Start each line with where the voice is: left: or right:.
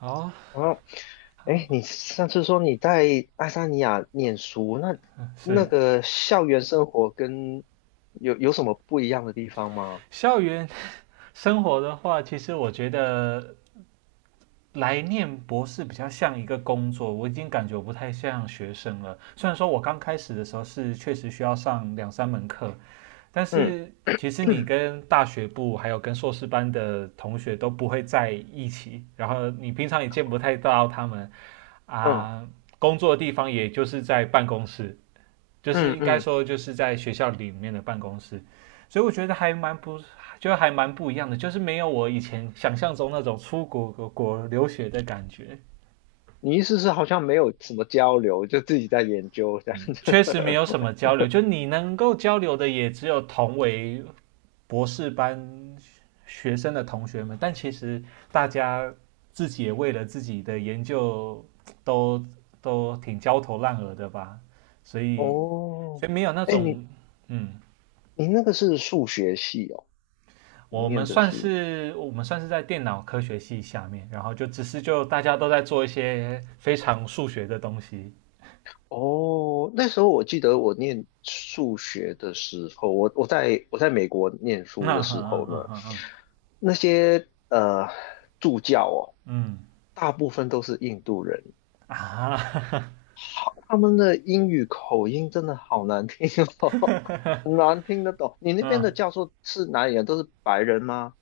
right: 哦
left: 哦，
right: ，Hello，
left: 哎，你上次说你在爱沙尼亚念书，那那
right: 是。
left: 个校园生活跟有什么不一样的地方吗？
right: 校园生活的话，其实我觉得来念博士比较像一个工作，我已经感觉我不太像学生了。虽然说我刚开始的时候是确实需要上两三门课，但
left: 嗯
right: 是其实你跟大学部还有跟硕士班的同学都不会在一起，然后你平常也见不太到他们
left: 嗯
right: 啊。工作的地方也就是在办公室，就是
left: 嗯
right: 应该
left: 嗯，
right: 说就是在学校里面的办公室，所以我觉得还蛮不一样的，就是没有我以前想象中那种出国留学的感觉。
left: 你意思是好像没有什么交流，就自己在研究这样
right: 确
left: 子？
right: 实没有什么交流，就你能够交流的也只有同为博士班学生的同学们，但其实大家自己也为了自己的研究都都挺焦头烂额的吧。所 以
left: 哦，
right: 所以没有那
left: 哎，你
right: 种。嗯
left: 你那个是数学系哦，你
right: 我们
left: 念的
right: 算
left: 是？
right: 是我们算是在电脑科学系下面，然后就只是就大家都在做一些非常数学的东西。
left: 哦，那时候我记得我念数学的时候，我在美国念
right: 嗯
left: 书的
right: 嗯
left: 时
right: 嗯
left: 候
right: 嗯嗯
left: 呢，
right: 嗯嗯
left: 那些助教哦，
right: 嗯。
left: 大部分都是印度人，好，他们的英语口音真的好难听哦，很难听得懂。你那边的
right: 嗯
left: 教授是哪里人？都是白人吗？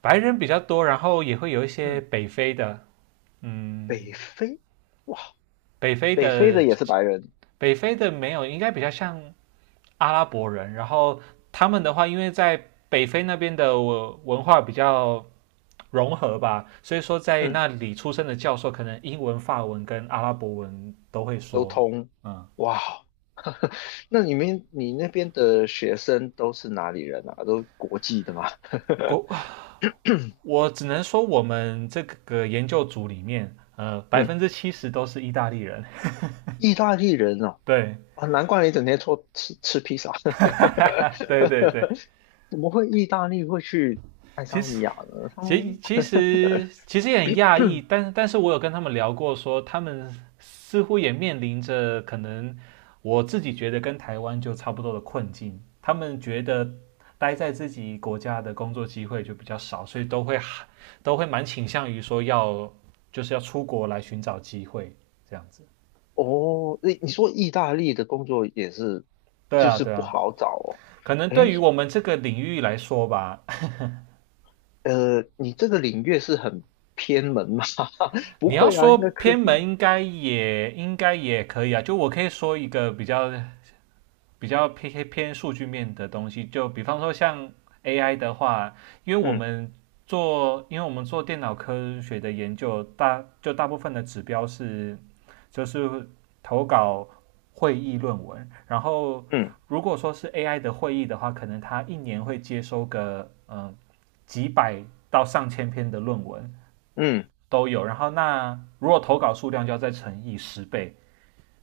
right: 白人比较多，然后也会有一些
left: 嗯，
right: 北非的。
left: 北非，哇，
right: 北非
left: 北非的
right: 的
left: 也是白人，
right: 北非的没有，应该比较像阿拉伯人。然后他们的话，因为在北非那边的文化比较融合吧，所以说在
left: 嗯，
right: 那里出生的教授可能英文、法文跟阿拉伯文都会
left: 都
right: 说。
left: 通，
right: 嗯，
left: 哇。那你那边的学生都是哪里人啊？都国际的吗？
right: 国我只能说，我们这个研究组里面，百
left: 嗯，
right: 分之七十都是意大利人。
left: 意大利人哦，
right: 对，
left: 啊，难怪你整天说吃披萨，
right: 对，对，对。
left: 怎么会意大利会去？
right: 其实，
left: 他
right: 其
left: 们
right: 其实其实也很讶异，但是我有跟他们聊过说，他们似乎也面临着可能我自己觉得跟台湾就差不多的困境。他们觉得待在自己国家的工作机会就比较少，所以都会蛮倾向于说要就是要出国来寻找机会这样子。
left: 哦，你说意大利的工作也是，
right: 对
left: 就
right: 啊，
left: 是
right: 对
left: 不
right: 啊。
left: 好找哦。
right: 可能对
left: 哎，
right: 于我们这个领域来说吧，
left: 你这个领域是很偏门吗？不
right: 你要
left: 会啊，
right: 说
left: 应该科
right: 偏门
left: 技。
right: 应该也可以啊。就我可以说一个比较偏数据面的东西，就比方说像 AI 的话，因为我
left: 嗯
right: 们做因为我们做电脑科学的研究，大部分的指标是就是投稿会议论文，然后
left: 嗯
right: 如果说是 AI 的会议的话，可能它一年会接收个几百到上千篇的论文。
left: 嗯
right: 都有。然后那如果投稿数量就要再乘以10倍，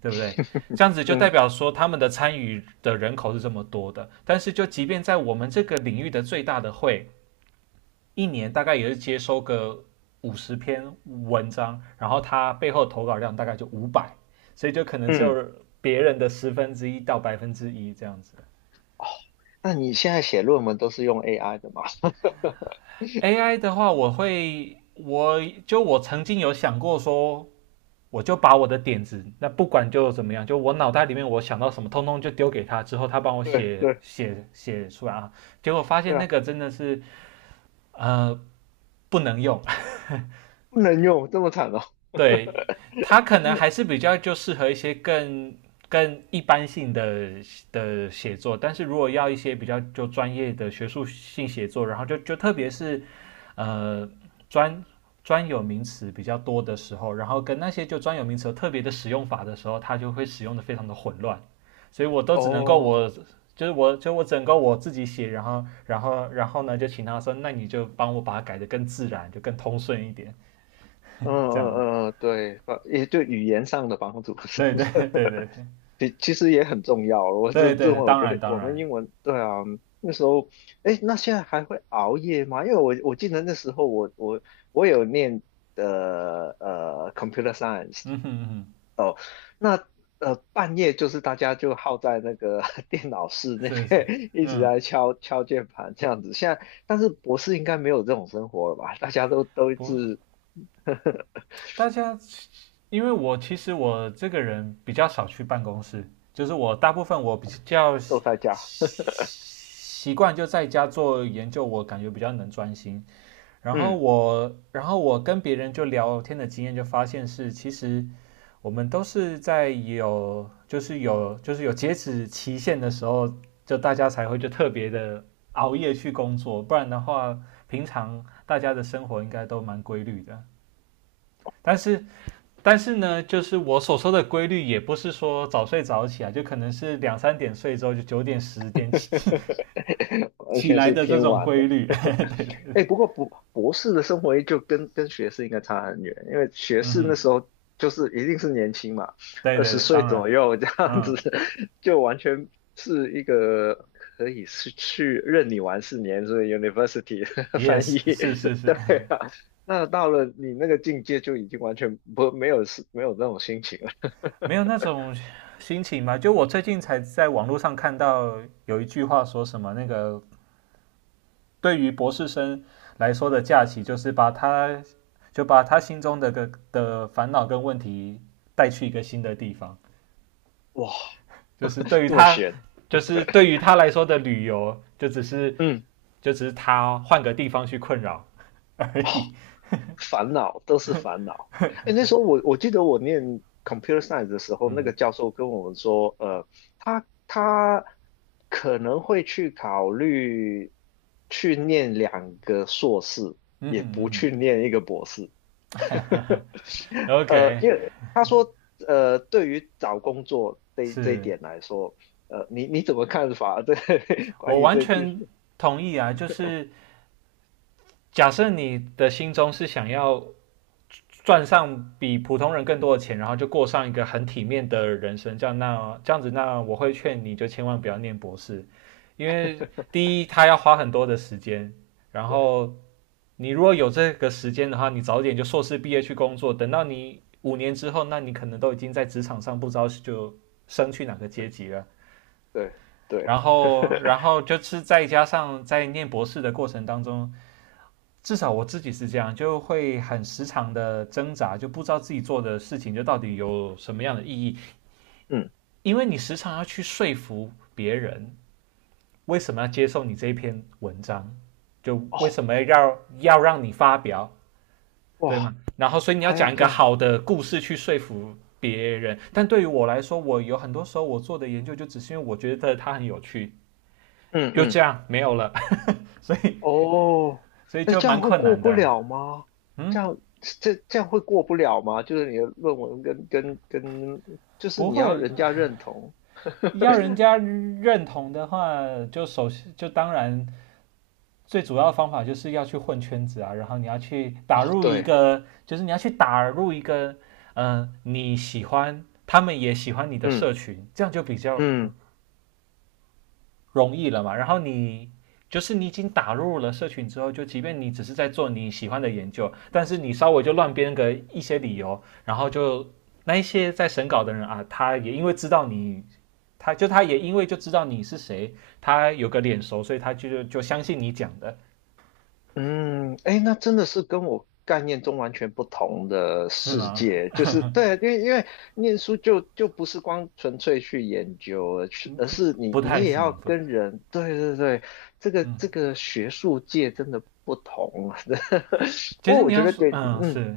right: 对不对？这样子就代
left: 嗯
right: 表说他们的参与的人口是这么多的。但是就即便在我们这个领域的最大的会，一年大概也是接收个50篇文章，然后它背后投稿量大概就500，所以就可能只
left: 嗯，
right: 有别人的1/10到1%这样子。
left: 那你现在写论文都是用 AI 的吗？
right: AI 的话，我会，我曾经有想过说，我就把我的点子，那不管就怎么样，就我脑袋里面我想到什么，通通就丢给他，之后他帮我
left: 对
right: 写
left: 对
right: 写写出来啊。结果发
left: 对
right: 现那
left: 啊，
right: 个真的是呃不能用。
left: 不能用这么惨哦。
right: 对， 他可能还是比较就适合一些更一般性的写作，但是如果要一些比较就专业的学术性写作，然后就特别是呃专专有名词比较多的时候，然后跟那些就专有名词有特别的使用法的时候，它就会使用的非常的混乱，所以我都只能够
left: 哦，
right: 我就是我就我整个我自己写，然后呢就请他说，那你就帮我把它改的更自然，就更通顺一点，
left: 嗯
right: 这
left: 嗯
right: 样。
left: 嗯，嗯对，也对语言上的帮助，是
right: 对
left: 不
right: 对
left: 是
right: 对对 对
left: 其实也很重要。我这
right: 对对
left: 这
right: 对，
left: 会我
right: 当
left: 觉
right: 然
left: 得
right: 当
left: 我们
right: 然。
left: 英文，对啊，那时候，哎，那现在还会熬夜吗？因为我记得那时候我有念的computer science，
right: 嗯哼嗯哼。
left: 哦，那半夜就是大家就耗在那个 电脑室那
right: 是是。
left: 边 一直
right: 嗯。
left: 在敲敲键盘这样子。现在但是博士应该没有这种生活了吧？大家都一
right: 不，
left: 直
right: 大家因为我其实我这个人比较少去办公室，就是我大部分我比较
left: 都在家，
right: 习惯就在家做研究，我感觉比较能专心。然后
left: 嗯，
right: 我跟别人就聊天的经验，就发现是，其实我们都是在有，就是有，就是有截止期限的时候，就大家才会就特别的熬夜去工作，不然的话，平常大家的生活应该都蛮规律的。但是，但是呢，就是我所说的规律，也不是说早睡早起啊，就可能是两三点睡之后，就9点、10点
left: 完全
right: 来
left: 是
right: 的这
left: 偏
right: 种
left: 晚
right: 规
left: 的。
right: 律。对对对。
left: 哎，不过博士的生活就跟学士应该差很远，因为学
right: 嗯
left: 士
right: 哼。
left: 那时候就是一定是年轻嘛，
right: 对
left: 二
right: 对
left: 十
right: 对，
left: 岁
right: 当
left: 左
right: 然。
left: 右这样子，
right: 嗯
left: 就完全是一个可以是去任你玩4年，所以 university 的 翻
right: ，yes，
left: 译，
right: 是是 是。
left: 对啊。那到了你那个境界，就已经完全不没有没有那种心情了，
right: 没有那种心情吧？就我最近才在网络上看到有一句话说什么，那个对于博士生来说的假期，就是把他心中的烦恼跟问题带去一个新的地方，
left: 哇
right: 就是对 于
left: 这么
right: 他。
left: 悬，
right: 就是对于他来说的旅游，就只是
left: 嗯。
right: 就只是他换个地方去困扰而已。
left: 烦恼都是烦恼。哎，那时候我记得我念 computer science 的时候，
right: 嗯
left: 那个
right: 哼
left: 教授跟我们说，他可能会去考虑去念2个硕士，
right: 嗯
left: 也
right: 哼嗯
left: 不
right: 哼。
left: 去念一个博士。
right: OK，
left: 因为他说，对于找工作这一
right: 是。
left: 点来说，你怎么看法？对，关
right: 我
left: 于
right: 完
left: 这句是，
right: 全同意啊。就是假设你的心中是想要赚上比普通人更多的钱，然后就过上一个很体面的人生，这样子，那我会劝你就千万不要念博士，因为第一，他要花很多的时间，然
left: 对
right: 后你如果有这个时间的话，你早点就硕士毕业去工作，等到你5年之后，那你可能都已经在职场上不知道就升去哪个阶
left: 对
right: 级了。
left: 对对，
right: 然后就是再加上在念博士的过程当中，至少我自己是这样，就会很时常的挣扎，就不知道自己做的事情就到底有什么样的意义，
left: 嗯，
right: 因为你时常要去说服别人为什么要接受你这一篇文章，就为
left: 哦，
right: 什么要让你发表，对
left: 哇，
right: 吗？然后，所以你要
left: 还要
right: 讲一
left: 这
right: 个
left: 样，
right: 好的故事去说服别人。但对于我来说，我有很多时候我做的研究就只是因为我觉得它很有趣，
left: 嗯
right: 就这
left: 嗯。
right: 样没有了。所以。
left: 哦，
right: 所以
left: 那
right: 就
left: 这
right: 蛮
left: 样会
right: 困
left: 过
right: 难
left: 不
right: 的。
left: 了吗？
right: 嗯，
left: 这样会过不了吗？就是你的论文跟，就是
right: 不
left: 你
right: 会。
left: 要人家认同。
right: 要人家认同的话，就首先就当然最主要的方法就是要去混圈子啊，然后
left: 哦，对，
right: 你要去打入一个，嗯，你喜欢，他们也喜欢你的社
left: 嗯
right: 群，这样就比较
left: 嗯
right: 容易了嘛。然后你就是你已经打入了社群之后，就即便你只是在做你喜欢的研究，但是你稍微就乱编个一些理由，然后就那一些在审稿的人啊，他也因为就知道你是谁，他有个脸熟，所以他就相信你讲的，
left: 嗯，哎，那真的是跟我概念中完全不同的
right: 是
left: 世
right: 吗？
left: 界。就是对，因为念书就不是光纯粹去研究了，去而是你
right: 不
left: 你
right: 太
left: 也要
right: 行，不太，
left: 跟人。对对对，这个
right: 嗯，
left: 这个学术界真的不同啊。不
right: 其
left: 过
right: 实
left: 我
right: 你
left: 觉
right: 要
left: 得
right: 说，
left: 对，
right: 嗯，
left: 嗯。
right: 是，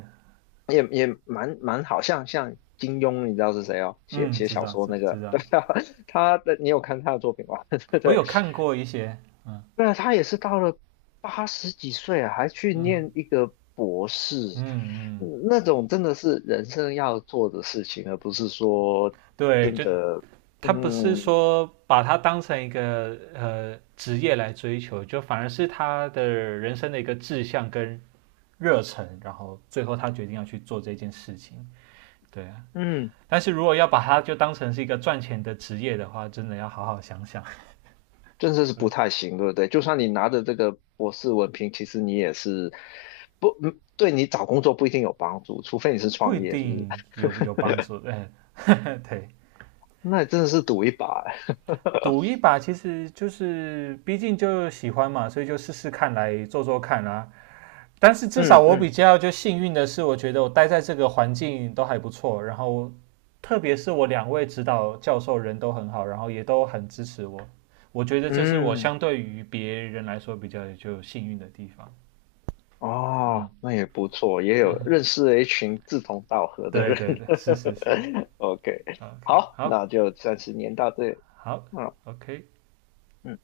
left: 蛮好像金庸，你知道是谁哦？写
right: 嗯，
left: 写
right: 知
left: 小
right: 道，
left: 说
right: 知
left: 那
right: 知
left: 个，
right: 道，
left: 对啊，你有看他的作品吗？对
right: 我
left: 对，
right: 有看过一些。嗯
left: 对啊，他也是到了80几岁啊，还去
right: 嗯
left: 念一个博
right: 嗯
left: 士，
right: 嗯。
left: 嗯那种真的是人生要做的事情，而不是说
right: 对，
left: 真
right: 就
left: 的，
right: 他不是
left: 嗯
right: 说把它当成一个职业来追求，就反而是他的人生的一个志向跟热忱，然后最后他决定要去做这件事情，对啊，
left: 嗯，
right: 但是如果要把它就当成是一个赚钱的职业的话，真的要好好想想，
left: 真的是不太行，对不对？就算你拿着这个博士文凭，其实你也是不，嗯对你找工作不一定有帮助，除非你是
right: 不一
left: 创业，是不是？
right: 定有帮助。哎，呵呵对。
left: 那真的是赌一把啊。
right: 赌一把其实就是，毕竟就喜欢嘛，所以就试试看来做做看啦、但是至少
left: 嗯
right: 我比
left: 嗯
right: 较就幸运的是，我觉得我待在这个环境都还不错，然后特别是我两位指导教授人都很好，然后也都很支持我。我觉得这是我
left: 嗯，
right: 相对于别人来说比较就幸运的地方。嗯
left: 哦，那也不错，也有
right: 嗯，
left: 认识了一群志同道合的
right: 对
left: 人。
right: 对对，是是是
left: OK，
right: ，OK，
left: 好，
right: 好
left: 那就暂时念到这里。
right: 好
left: 嗯。
right: ，OK，
left: 嗯。